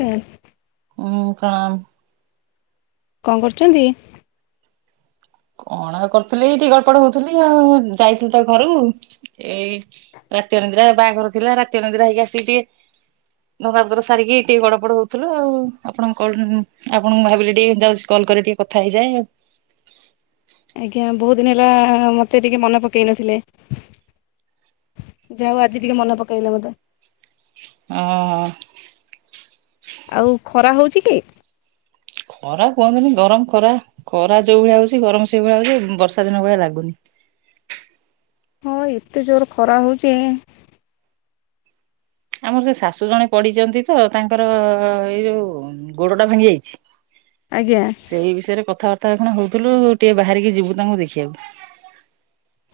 Car ହଁ ପ୍ରଣାମ କଣ କରୁଛନ୍ତି? କଣ ଆଉ କରୁଥିଲି ଏଇଟି ଗଡପଡ଼ ହଉଥିଲି ଆଉ ଯାଇଥିଲି ତ ଘରକୁ ଏଇ ରାତି ନନ୍ଦିରା ବାହାଘର ଥିଲା ରାତି ନନ୍ଦିରା ହେଇକି ଆସିକି ଟିକେ [unintelligible] ସାରିକି ଟିକେ ଗଡ ପଡ ହଉଥିଲୁ ଆଉ ଆପଣଙ୍କ କଲ ଆପଣଙ୍କୁ ଭାବିଲି ଟିକେ ଯାଉଛି କଲ [unintelligible] ଟିକେ କଥା ହେଇଯା ଆଉ [unintelligible] ଆଜ୍ଞା ବହୁତ ଦିନ ହେଲା ମତେ ଟିକେ ମନେ ପକେଇ ନଥିଲେ। ଯାହା ହଉ ଆଜି ଟିକେ ମନେ ପକେଇଲେ ମତେ ଓ ହ ଆଉ ଖରା ହଉଛି କି? ଖରା କୁହନ୍ତୁନି ଗରମ ଖରା ଖରା ଯୋଉ ଭଳିଆ ହଉଛି ଗରମ ସେଇଭଳିଆ ହଉଛି ବର୍ଷା ଦିନ ଭଳିଆ ଲାଗୁନି। ହଁ ଏତେ ଜୋର ଖରା ହଉଛି। ଆମର ସେ ଶାଶୁ ଜଣେ ପଡିଛନ୍ତି ତ ତାଙ୍କର ଏଇ ଯୋଉ ଗୋଡ ଟା ଭାଙ୍ଗି ଯାଇଛି। ଆଜ୍ଞା ସେଇ ବିଷୟରେ କଥାବାର୍ତ୍ତା ତା କଣ ହଉଥିଲୁ ଟିକେ ବାହାରିକି ଯିବୁ ତାଙ୍କୁ ଦେଖିବାକୁ।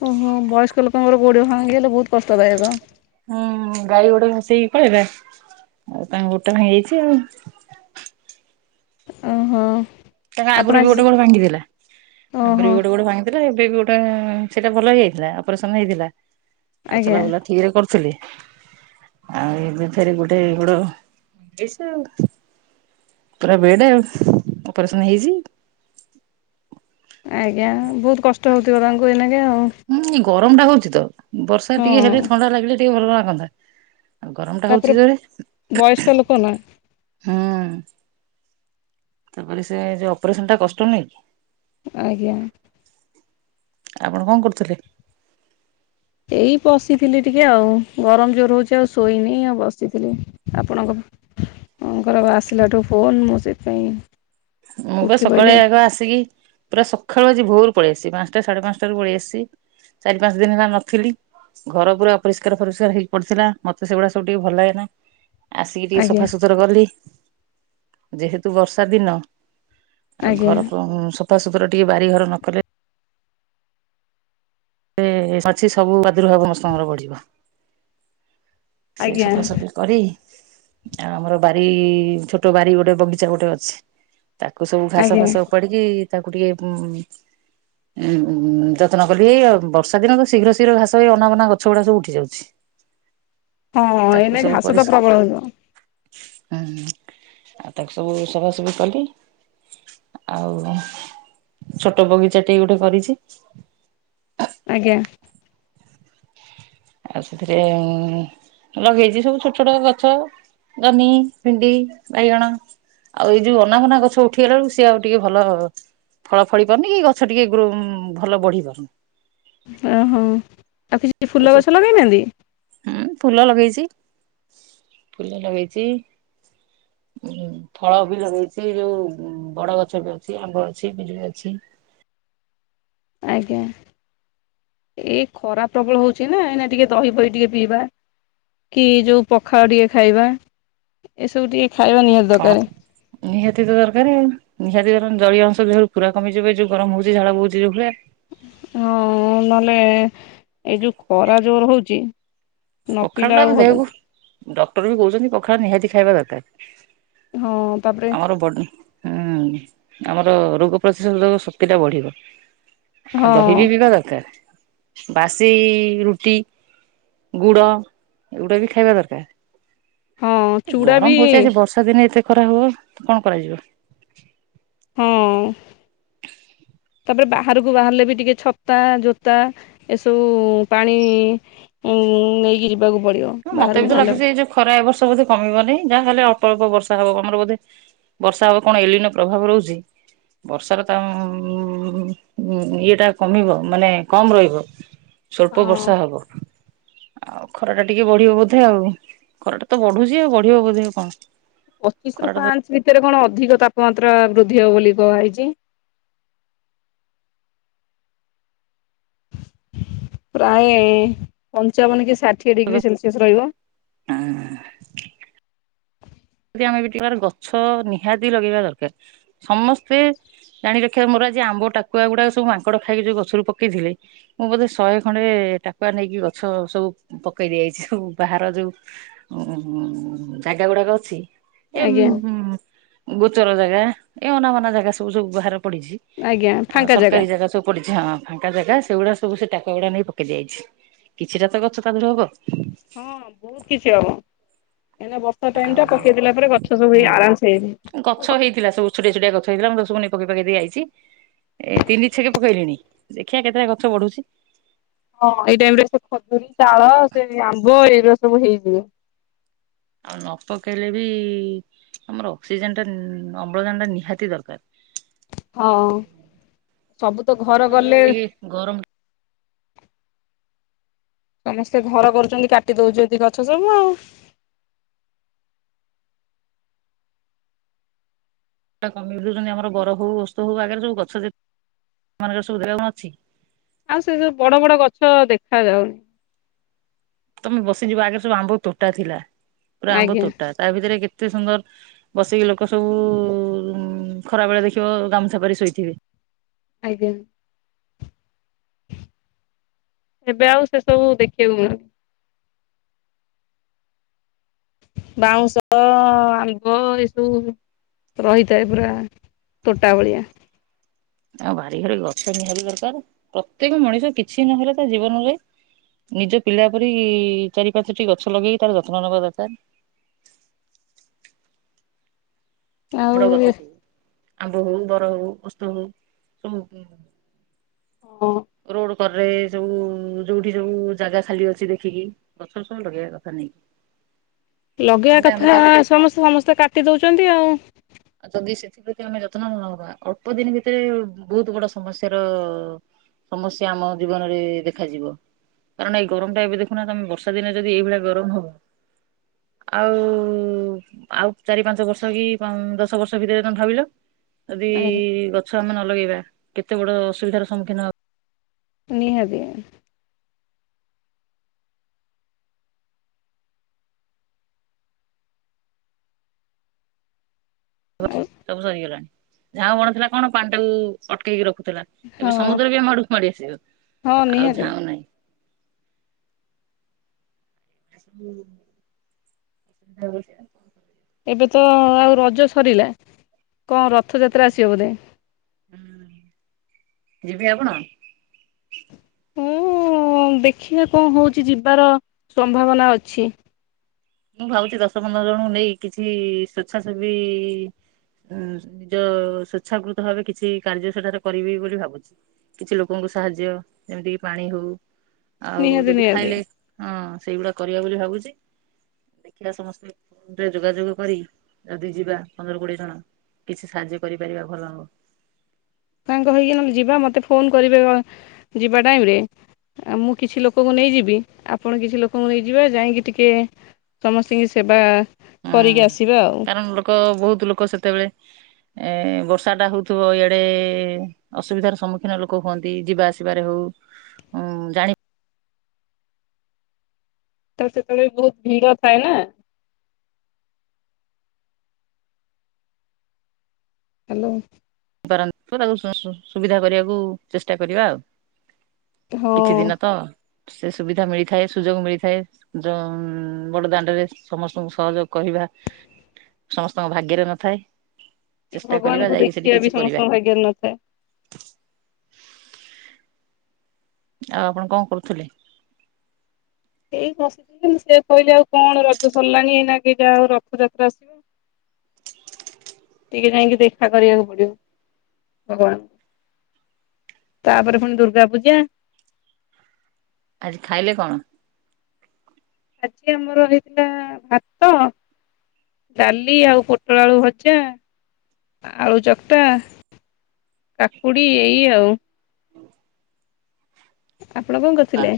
ଓହୋ ବୟସ୍କ ଲୋକଙ୍କର ଗୋଡ ଭାଙ୍ଗି ଗଲେ ବହୁତ କଷ୍ଟଦାୟକ। ହୁଁ ଗାଈ ଉଡ଼େଇଲା ସେଇ ପଳେଇଲା ଆଉ ତଙ୍କ ଗୋଡ଼ ଟା ଭାଙ୍ଗି ଯାଇଛି ଆଉ ଓହୋ ତାଙ୍କ ଆପଣ ଆଗରୁ ବି ଆଜି ଗୋଟେ ଗୋଡ଼ ଭାଙ୍ଗିଥିଲା। ଆଗରୁ ବି ଓହୋ ଗୋଟେ ଗୋଡ଼ ଭାଙ୍ଗିଥିଲା ଏବେ ବି ଗୋଡ଼ ସେଇଟା ଭଲ ହେଇଯାଇଥିଲା ଅପରେସନ ହେଇଥିଲା। ଆଉ ଆଜ୍ଞା ଚଲା ବୁଲା ଠିକ ରେ କରୁଥିଲେ। ଆଉ ଏବେ ଫେରେ ଗୋଡ଼ ଭାଙ୍ଗିଯାଇଛି। ଆଉ ପୁରା ବେଡ ଆଉ ଅପରେସନ ହେଇଛି। ଆଜ୍ଞା ବହୁତ କଷ୍ଟ ହଉଥିବ ତାଙ୍କୁ ଏଇନାକେ ଆଉ ହୁଁ ଏଇ ଗରମ ଟା ହଉଛି ତ ବର୍ଷା ଟିକେ ହେଲେ ହଁ ଥଣ୍ଡା ଲାଗିଲେ ଟିକେ ଭଲ ଲାଗନ୍ତା। ଆଉ ଗରମ ଟା ତାପରେ ହଉଛି ଜୋରେ ବୟସ୍କ ଲୋକ ନା ହୁଁ ତାପରେ ସେ ଯ ଅପରେସନ ଟା କଷ୍ଟ ନୁହଁ କି? ଆଜ୍ଞା ଆପଣ କଣ କରୁଥିଲେ? ଏଇ ବଶିଥିଲି ଟିକେ ଆଉ ଗରମ ଜୋର ହଉଛି ଆଉ ଶୋଇନି ଆଉ ବସିଥିଲି ଆପଣଙ୍କ ଆଁକର ଘର ଆସିଲାଠୁ ଫୋନ୍ ମୁଁ ସେଥିପାଇଁ ମୁଁପା ଉଠି ପଇଲି ସକାଳେ ଆଉ ଆଗ ଆସିକି ପୁରା ସକାଳୁ ଆଜି ଭୋର ପଳେଇ ଆସି ପାଞ୍ଚଟା ସାଢେ ପାଞ୍ଚଟାରୁ ପଳେଇ ଆସି ଚାରି ପାଞ୍ଚ ଦିନ ହେଲା ନଥିଲି। ଘର ପୁରା ଅପରିଷ୍କାର ଅପରିଷ୍କାର ହେଇକି ପଡିଥିଲା ମତେ ସେଗୁଡା ସବୁ ଟିକେ ଭଲ ଲାଗେନା। ଆସିକି ଟିକେ ଆଜ୍ଞା ସଫାସୁତୁରା କଲି। ଯେହେତୁ ବର୍ଷା ଦିନ ଆଉ ଆଜ୍ଞା ଘର ଉ ସଫାସୁତୁରା ଟିକେ ବାରିଘର ନ କଲେ ଏ ଅଛି ସବୁ ପ୍ରାଦୁର୍ଭାବ ସମସ୍ତଙ୍କର ବଢିବ ସେ ଆଜ୍ଞା ସଫାସଫି କରି ଆଉ ଆମର ବାରି ଛୋଟ ବାରି ଗୋଟେ ବଗିଚା ଗୋଟେ ଅଛି। ତାକୁ ସବୁ ଘାସ ଆଜ୍ଞା ଫାସ ଉପାଡିକି ତାକୁ ଟିକେ ଉ ଉଁ ଯତ୍ନ କଲି ଏଇ ବର୍ଷା ଦିନ ତ ଶୀଘ୍ର ଶୀଘ୍ର ଘାସ ହେଇ ଅନାବନା ଗଛ ଗୁଡା ସବୁ ଉଠି ଯାଉଛି। ହଁ ତାକୁ ଏନ ଘାସ ତ ପ୍ରବଳ ହିବ ଆଁ ଆଉ ତାକୁ ସବୁ ସଫସଫି କଲି ଆଉ ଛୋଟ ବଗିଚା ଟେ ଗୋଟେ କରିଚି। ଆଜ୍ଞା ଆଉ ସେଥିରେ ଲଗେଇଚି ସବୁ ଛୋଟ ଛୋଟ ଗଛ ଜହ୍ନି ଭେଣ୍ଡି ବାଇଗଣ ଆଉ ଏଇ ଯୋଉ ଅନାଘନା ଗଛ ଉଠିଗଲା ବେଳକୁ ସିଏ ଆଉ ଟିକେ ଭଲ ଫଳା ଫଳି କରୁନି କି ଗଛ ଟିକେ ଗ୍ରୋ ଭଲ ବଢି ପାରୁନି। ଓହୋ ଆଉ କିଛି ଫୁଲ ହୁଁ ଗଛ ଲଗେଇନାହାନ୍ତି? ଫୁଲ ଲଗେଇଛି ଫୁଲ ଲଗେଇଚି ଉଁ ଫଳ ବି ଲଗେଇଚି ଯୋଉ ବଡ ଗଛ ବି ଅଛି ଆମ୍ବ ଅଛି ପିଜୁଳି ଅଛି। ଆଜ୍ଞା ଏଇ ଖରା ପ୍ରବଳ ହଉଚି ନା ଏଇନା ଟିକେ ଦହି ପହି ଟିକେ ପିଇବା। କି ଯୋଉ ପଖାଳ ଟିକେ ଖାଇବା ଏସବୁ ଟିକେ ଖାଇବା ନିହାତି ଦରକାରେ। ନିହାତି ତ ଦରକାର ଆଉ ନିହାତିର ଜଳୀୟ ଅଂଶ ଯେୁ ପୁରା କମିଯିବ ଯୋଉ ଗରମ ହଉଛି ଝାଳ ବହୁଛି ଯୋଉ ଭଳିଆ। ହଁ ନଲେ ଏଇ ଯୋଉ ଖରା ଜୋର ହଉଚି ପଖାଳ ଟା ଆମେ ଦେହକୁ ଡକ୍ଟର ବି କହୁଛନ୍ତି ପଖାଳ ନିହାତି ଖାଇବା ଦରକାର। ହଁ ତାପରେ ଆମର ବଡ ହୁଁ ଆମର ରୋଗ ପ୍ରତିଶୋଧକ ଶକ୍ତି ଟା ବଢିବ ଆଉ ହଁ ଦହି ବି ପିଇିବା ଦରକାର। ବାସି ରୁଟି ଗୁଡ ଏଗୁଡା ବି ଖାଇବା ହଁ ଦରକାର ଚୁଡ଼ା ବି ଗରମ ହଉଚି ଆଜି ବର୍ଷା ଦିନେ ଏତେ ଖରା ହୋଉ କଣ କରାଯିବ ଅଉଁ ତାପରେ ବାହାରକୁ ବାହାରିଲେ ବି ଟିକେ ଛତା ଜୋତା ଏସବୁ ପାଣି ନେଇିକି ଯି ହଁ ମତେ ବି ତ ଲାଗୁଚି ଏଇ ଯୋଉ ଖରା ଏ ବର୍ଷ ବୋଧେ କମିବନି ଯାହାହଲେ ଅଳ୍ପ ଅଳ୍ପ ବର୍ଷା ହବ ଆମର ବୋଧେ ବର୍ଷା ହବ କଣ ଏଲିନର ପ୍ରଭାବ ରହୁଚି ବର୍ଷାର ତ ଅଁ ଇଏଟା କମିବ ମାନେ କମ ରହିବ ଛୋଟ ହଁ ବର୍ଷା ହବ ଆଉ ଖରାଟା ଟିକେ ବଢିବ ବୋଧେ ଆଉ ଖରା ଟା ତ ବଢୁଛି ଆଉ ବଢିବ ବୋଧେ କଣ ପଚିଶରୁ ଖରାଟା ପାଞ୍ଚ ଏଥିରେ କଣ ଅଧିକ ତାପମାତ୍ରା ବୃଦ୍ଧି ହବ ବୋଲି କୁହାହୋଇଚି। ପ୍ରାୟେ ପଞ୍ଚାବନ କି ଷାଠିଏ ଡିଗ୍ରୀ ସେଲସିଅସ ରହିବ। ଏଁହ [inaudible] ଯେ ଆମେ ବି ଟିକାର ଗଛ ନିହାତି ଲଗେଇବା ଦରକାର ସମସ୍ତେ ଜାଣି ରଖିବା ମୋର ଆଜି ଆମ୍ବ ଟାକୁଆ ଗୁଡାକ ସବୁ ମାଙ୍କଡ ଖାଇକି ଯୋଉ ଗଛରୁ ପକେଇଥିଲେ ମୁଁ ବୋଧେ ଶହେ ଖଣ୍ଡେ ଏ ଟାକୁଆ ନେଇକି ଗଛ ସବୁ ପକେଇ ଦିଆଯାଇଛି ସବୁ ବାହାର ଯୋଉ ଉଁ ଯାଗା ଗୁଡାକ ଅଛି ଏ ଆଜ୍ଞା ଗୋଚର ଜାଗା ଏ ଅନାବନା ଜାଗା ସବୁ ସବୁ ବାହାର ପଡିଚି ଆଜ୍ଞା ଆଉ ଫାଙ୍କା ସରକାରୀ ଜାଗା ସବୁ ପଡିଚି ହଁ ଫାଙ୍କା ଜାଗା ସେଗୁଡା ସବୁ ସେ ଟାକୁଆ ଗୁଡା ନେଇ ପକେଇ ଦିଆଯାଇଛି କିଛିଟା ତ ଗଛ ତାଦେହରୁ ହବ। କାଇଁ ନା ବର୍ଷା ଟାଇମ ଆଉ ଟା ପକେଇଦେଲା ପରେ ଗଛ ସବୁ ହେଇ ହୁଁ। ଆରାମସେ ହେ ଗଛ ହେଇଥିଲା ସବୁ ଛୋଟିଆ ଛୋଟିଆ ଗଛହେଇଥିଲା ମୁଁ କହିଲି ସବୁ ନେ ପକେଇ ପାକେଇ ଦେଇ ଆଇଚି ଏ ତିନି ଛେକେ ପକେଇଲିଣି ଦେଖିଆ କେତେଟା ଗଛ ବଢୁଚି। ହଁ ଏଇ ଟାଇମ ରେ ସେ ଖଜୁରୀ ତାଳ ସେ ଆମ୍ବ ଏଇଗୁଡା ସବୁ ହେଇଯିବ। ଆଉ ନ ପକେଇଲେ ବି ଆମର ଅକ୍ସିଜେନ ଟା ଅମ୍ଳଜାନ ଟା ନିହାତି ଦରକାର। ହଁ ସବୁ ତ ଗଛ ଘର ହେଲେ ବି ଗଲେ ଟିକେ ଗରମ ସମସ୍ତେ ଘର କରୁଛନ୍ତି କାଟି ଦଉଛନ୍ତି ଗଛ ସବୁ ଆଉ! [unintelligible] କମୁ ଯେମି ଆମର ବର ହଉ ଓସ୍ତ ହଉ ଆଗରେ ସବୁ ଗଛ ଯେ ଏମାନଙ୍କର ସୁବିଧା କଣ ଅଛି? ଆଉ ସେ ସବୁ ବଡ ବଡ ଗଛ ଦେଖା ଯାଉନି। ତମେ ବସିଯିବ ଆଗରେ ସବୁ ଆମ୍ବ ତୋଟା ଥିଲା ପୁରା ଆମ୍ବ ଆଜ୍ଞା ତୋଟା ତା ଭିତରେ କେତେ ଏତେ ସୁନ୍ଦର ବସିକି ଲୋକ ସବୁ ଖରା ବେଳେ ଦେଖିବ ଗାମୁଛା ପାରି ଶୋଇଥିବେ। ଆଜ୍ଞା! ଏବେ ଆଉ ସେସବୁ ଦେଖିବାକୁ ବାଉଁଶ ଆମ୍ୱ ଏସବୁ ରହିଥାଏ ପୁରା ତୋଟା ଭଳିଆ। ଆଉ ବାରିଘରେ ଗଛ ନିହାତି ଦରକାର। ପ୍ରତ୍ୟେକ ମଣିଷ କିଛି ନହେଲେ ତା ଜୀବନରେ ନିଜ ପିଲା ପରି ଚାରି ପାଞ୍ଚଟି ଗଛ ଲଗେଇ ତାର ଯତ୍ନ ନେବା ଦରକାର। [inaudible] ବଡ ଆଉ ଗଛ ଏ। ସବୁ ଆମ୍ବ ହଉ ବର ହଉ ଓସ୍ତ ହଉ ସବୁ ହଁ ରୋଡ। ଘରେ ସବୁ ଯୋଉଠି ସବୁ ଜାଗା ଖାଲି ଅଛି ଦେଖିକି ଗଛ ସବୁ ଲଗେଇବା କଥା ନେଇକି। ଲଗେଇବା ନହେଲେ ଆମେ ତ କଥା ଖ ସମସ୍ତେ ସମସ୍ତେ କାଟି ଦଉଛନ୍ତି ଆଉ। ଆଉ ଯଦି ସେଥିପ୍ରତି ଆମେ ଯତ୍ନ ନ ନବା ଅଳ୍ପ ଦିନ ଭିତରେ ବହୁତ ବଡ ସମସ୍ୟାର ସମସ୍ୟା ଆମ ଜୀବନରେ ଦେଖାଯିବ। କାରଣ ଏଇ ଗରମଟା ଏବେ ଦେଖୁନ ତମେ ବର୍ଷା ଦିନେ ଯଦି ଏଇଭଳିଆ ଗରମ ହବ। ଆଉ ଆଉ ଚାରି ପାଞ୍ଚ ବର୍ଷ କି ଦଶ ସବୁ ସୁବିଧା ତମେ ଭାବିଲ ଯଦି ଗ ଗଛ ନ ଲଗେଇବା କେତେ ବଡ ଅସୁବିଧାର ସମ୍ମୁଖୀନ ହବ। ନିହାତି। ଆଉ ସବୁ ସରିଗଲାଣି। ଝାଉଁ ବଣ ଥିଲା କଣ ପାଣି ଟାକୁ ଅଟକେଇକି ରଖୁଥିଲା। ଏବେ ହଁ ସମୁଦ୍ର ବି ଆମେ ଆଡକୁ ମାଡି ଆସିବ। ହଁ ଆଉ ନିହାତି ଝାଉଁ ନାହିଁ। ହୁଁ ସମସ୍ୟା। ଏବେ ତ ଆଉ ରଜ ସରିଲା। କଣ ରଥଯାତ୍ରା ଆସିବ ବୋଧେ। ଯିବେ ଆପଣ? ହୁଁ ଦେଖିବା କଣ ହଉଛି ଯିବାର ସମ୍ଭାବନା ଅଛି। ମୁଁ ଭାବୁଛି ଦଶ ପନ୍ଦର ଜଣଙ୍କୁ ନେଇ କିଛି ସ୍ଵେଚ୍ଛାସେବୀ ଉଁ ନିଜ ସ୍ଵେଚ୍ଛାକୃତ ଭାବେ କିଛି କାର୍ଯ୍ୟ ସେଠାରେ କରିବି ବୋଲି ଭାବୁଛି କିଛି ଲୋକଙ୍କ ସାହାଯ୍ୟ ଏମିତି କି ପାଣି ହଉ ଆଉ ନିହାତି ଯଦି ନିହାତି ଖାଇଲେ ହଁ ସେଇଗୁଡା କରିବା ବୋଲି ଭାବୁଛି। ଦେଖିବା ସମସ୍ତେ ଫୋନରେ ଯୋଗାଯୋଗ କରି ଯଦି ଯିବା ପନ୍ଦର କୋଡିଏ ଜଣ କିଛି ସାହାଯ୍ୟ କରିପାରିବା ଭଲ ହବ। ତାଙ୍କ ହେଇକି ନହେଲେ ଯିବା ମୋତେ ଫୋନ କରିବେ ଯିବା ଟାଇମରେ। ମୁଁ - କିଛି ଲୋକଙ୍କୁ ନେଇଯିବି ଆପଣ କିଛି ଲୋକଙ୍କୁ ନେଇଯିବେ ଯାଇକି ଟିକିେ ସମସ୍ତିଙ୍କି ସେବା କରିକି ଆସିବା ଆଉ ହୁଁ କାରଣ ଲୋକ ବହୁତ ଲୋକ ସେତେବେଳେ ଏ ବର୍ଷାଟା ହଉଥିବ ଇଆଡେ ଅସୁବିଧାର ସମ୍ମୁଖୀନ ଲୋକ ହୁଅନ୍ତି ଯିବା ଆସିବାରେ ହଉ ହୁଁ ଜାଣି ତ ସେତେବେଳେ ବି ବହୁତ ଭିଡ ଥାଏ ନା। ହ୍ୟାଲୋ। [unintelligible] ସୁବିଧା କରିବାକୁ ଚେଷ୍ଟା କରିବା ଆଉ। ହଁ କିଛି ଦିନ ତ। ସେ ସୁବିଧା ମିଳିଥାଏ ସୁଯୋଗ ମିଳିଥାଏ ଯ ବଡ ଦାଣ୍ଡରେ ସମସ୍ତଙ୍କୁ ସହଯୋଗ କରିବା। ସମସ୍ତଙ୍କ ଭାଗ୍ୟରେ ନଥାଏ। ଚେଷ୍ଟା କରିବା ଭଗବାନଙ୍କୁ ଯାଇକି ସେଠି ଦେଖିବା କିଛି ବି କରିବା ସମସ୍ତଙ୍କ ଭାଗ୍ୟରେ ନଥାଏ। ଆଉ ଆପଣ କଣ କରୁଥିଲେ। ଏଇ ବସିଥିଲି ସେ କହିଲେ ଆଉ କଣ ରଜ ସରିଲାଣି ଏଇନା କେଟା ଆଉ ରଥଯାତ୍ରା ଆସିବ। ଟିକେ ଯାଇକି ଦେଖା କରିବାକୁ ପଡିବ ଭଗବାନଙ୍କୁ। ତାପରେ ପୁଣି ଦୁର୍ଗା ପୂଜା। ଆଜି ଖାଇଲେ କଣ? ଆଜି ଆମର ହେଇଥିଲା ଭାତ। ଡାଲି ଆଉ ପୋଟଳ ଆଳୁ ଭଜା ଆଳୁ ଚକଟା। କାକୁଡି ଏଇ ଆଉ। ଆପଣ କଣ ଆ କରୁଥିଲେ।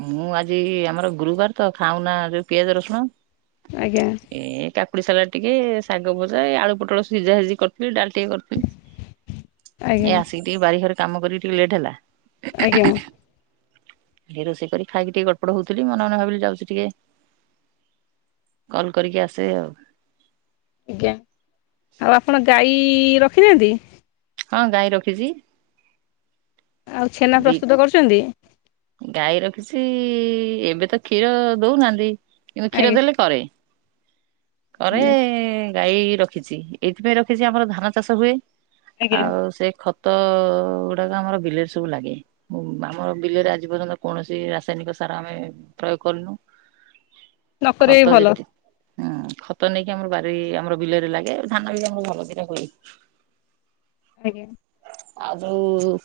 ମୁଁ ଆଜି ଆମର ଗୁରୁବାର ତ ଖାଉ ନା ଯୋଉ ପିଆଜ ରସୁଣ। ଆଜ୍ଞା ଏ କାକୁଡି ସାଲାଟ ଟିକେ ଶାଗ ଭଜା ଏଇ ଆଳୁ ପୋଟଳ ସିଝା ସିଜିି କରିଥିଲ ଡାଲି। ଟିକେ କରଥିଲି ଆଜ୍ଞା ଏ ଆସିକି ଟିକେ ବାରିଘରେ କାମ କରିକି ଟିକେ ଲେଟ୍ ହେଲା। ଆଜ୍ଞା। ଟିକେ ରୋଷେଇ କରି ଖାଇକି ଟିକେ ଗଡ ପଡ ହଉଥିଲି ମନେ ମନେ ଭାବିଲି ଯାଉଛି ଟିକେ। କଲ୍ କରିକି ଆସେ ଆଉ। ଆଜ୍ଞା ଆଉ ଆପଣ ଗାଈ ରଖିନାହାନ୍ତି। ହଁ ଗାଈ ରଖିଛି। ଆଉ ଛେନା ଦି ପ୍ରସ୍ତୁତ କରୁଛନ୍ତି। ଗାଈ ରଖିଛି ଏବେ ତ କ୍ଷୀର ଦଉନାହାନ୍ତି କିନ୍ତୁ କ୍ଷୀର ଆଜ୍ଞା ଦେଲେ କରେ। କରେ ଗାଈ ରଖିଛି ଏଇଥିପାଇଁ ରଖିଛି ଆମର ଧାନ ଚାଷ ହୁଏ। ଆଜ୍ଞା ଆଉ ସେଇ ଖତ ଗୁଡାକ ଆମର ବିଲରେ ସବୁ ଲାଗେ ଆମର ବିଲରେ ଆଜି। ଏପର୍ଯ୍ୟନ୍ତ କୌଣସି ରାସାୟନିକ ସାର ଆମେ ପ୍ରୟୋଗ କରିନୁ। ନ କରେ ଖତ ଭଲ। ଯେତି ହୁଁ ଖତ ନେଇକି ଆମର ବାରି ଆମର ବିଲରେ ଲାଗେ ଧାନ ବି ଆମର ଭଲ ଦିଇଟା ହୁଏ। ଆଜ୍ଞା। ଆଉ ଯୋଉ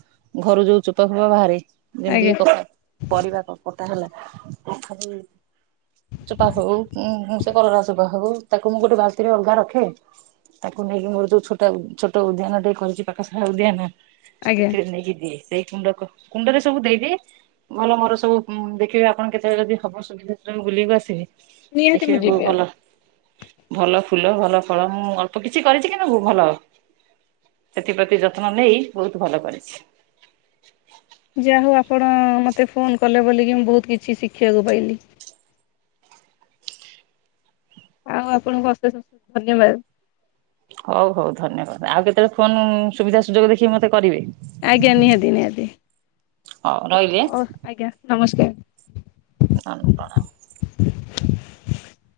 ଘରୁ ଯୋଉ ଚୋପା ଫୋପା ବାହାରେ। ଯେମିତି କି ଆଜ୍ଞା। କଟା ପରିବା କ କଟା ହେଲା ତଥାବି। ଚୋପା ହଉ ସେ କଲରା ଚୋପା ହଉ ତାକୁ ମୁଁ ଗୋଟେ ବାଲଟି ରେ ଅଲଗା ରଖେ। ତାକୁ ନେଇକି ମୋର ଯୋଉ ଛୋଟ ଛୋଟ ଉଦ୍ୟାନ ଟିଏ କରିଛି ପାଖସା ଉଦ୍ୟାନ। ଆଜ୍ଞା ସେଥିରେ ନେଇକି ଦିଏ ସେଇ କୁଣ୍ଡ କୁଣ୍ଡରେ ସବୁ ଦେଇଦିଏ। ଭଲ ମୋର ସବୁ ଦେଖିବେ ଆପଣ କେତେବେଳେ ଯଦି ହବ ସୁବିଧା ସେତେବେଳେ ବୁଲିବାକୁ ଆସିବେ। ନିହାତି ଦେଖିବେ ମୁଁ ବହୁ ଯିବି ଭଲ ଆଉ। ଭଲ ଫୁଲ ଭଲ ଫଳ ମୁଁ ଅଳ୍ପ କିଛି କରିଛି କିନ୍ତୁ ଭଲ। ସେଥିପ୍ରତି ଯତ୍ନ ନେଇ ବହୁତ ଭଲ କରିଛି। ଯା ହଉ ଆପଣ ମୋତେ ଫୋନ୍ କଲେ ବୋଲିକି ମୁଁ ବହୁତ କିଛି ଶିଖିବାକୁ ପାଇଲି। ଆଉ ଆପଣଙ୍କୁ ଅଶେଷ ଧନ୍ୟବାଦ୍। ହଉ ହଉ ଧନ୍ୟବାଦ ଆଉ କେତେବେଳେ ଫୋନ ସୁବିଧା ସୁଯୋଗ ଦେଖିକି ମତେ କରିବେ। ଆଜ୍ଞା ନିହାତି ନିହାତି। ହଉ ରହିଲି ଆଁ। ହୋଉ ଆଜ୍ଞା ନମସ୍କାର୍। ନା ନୁ ପ୍ରଣାମ।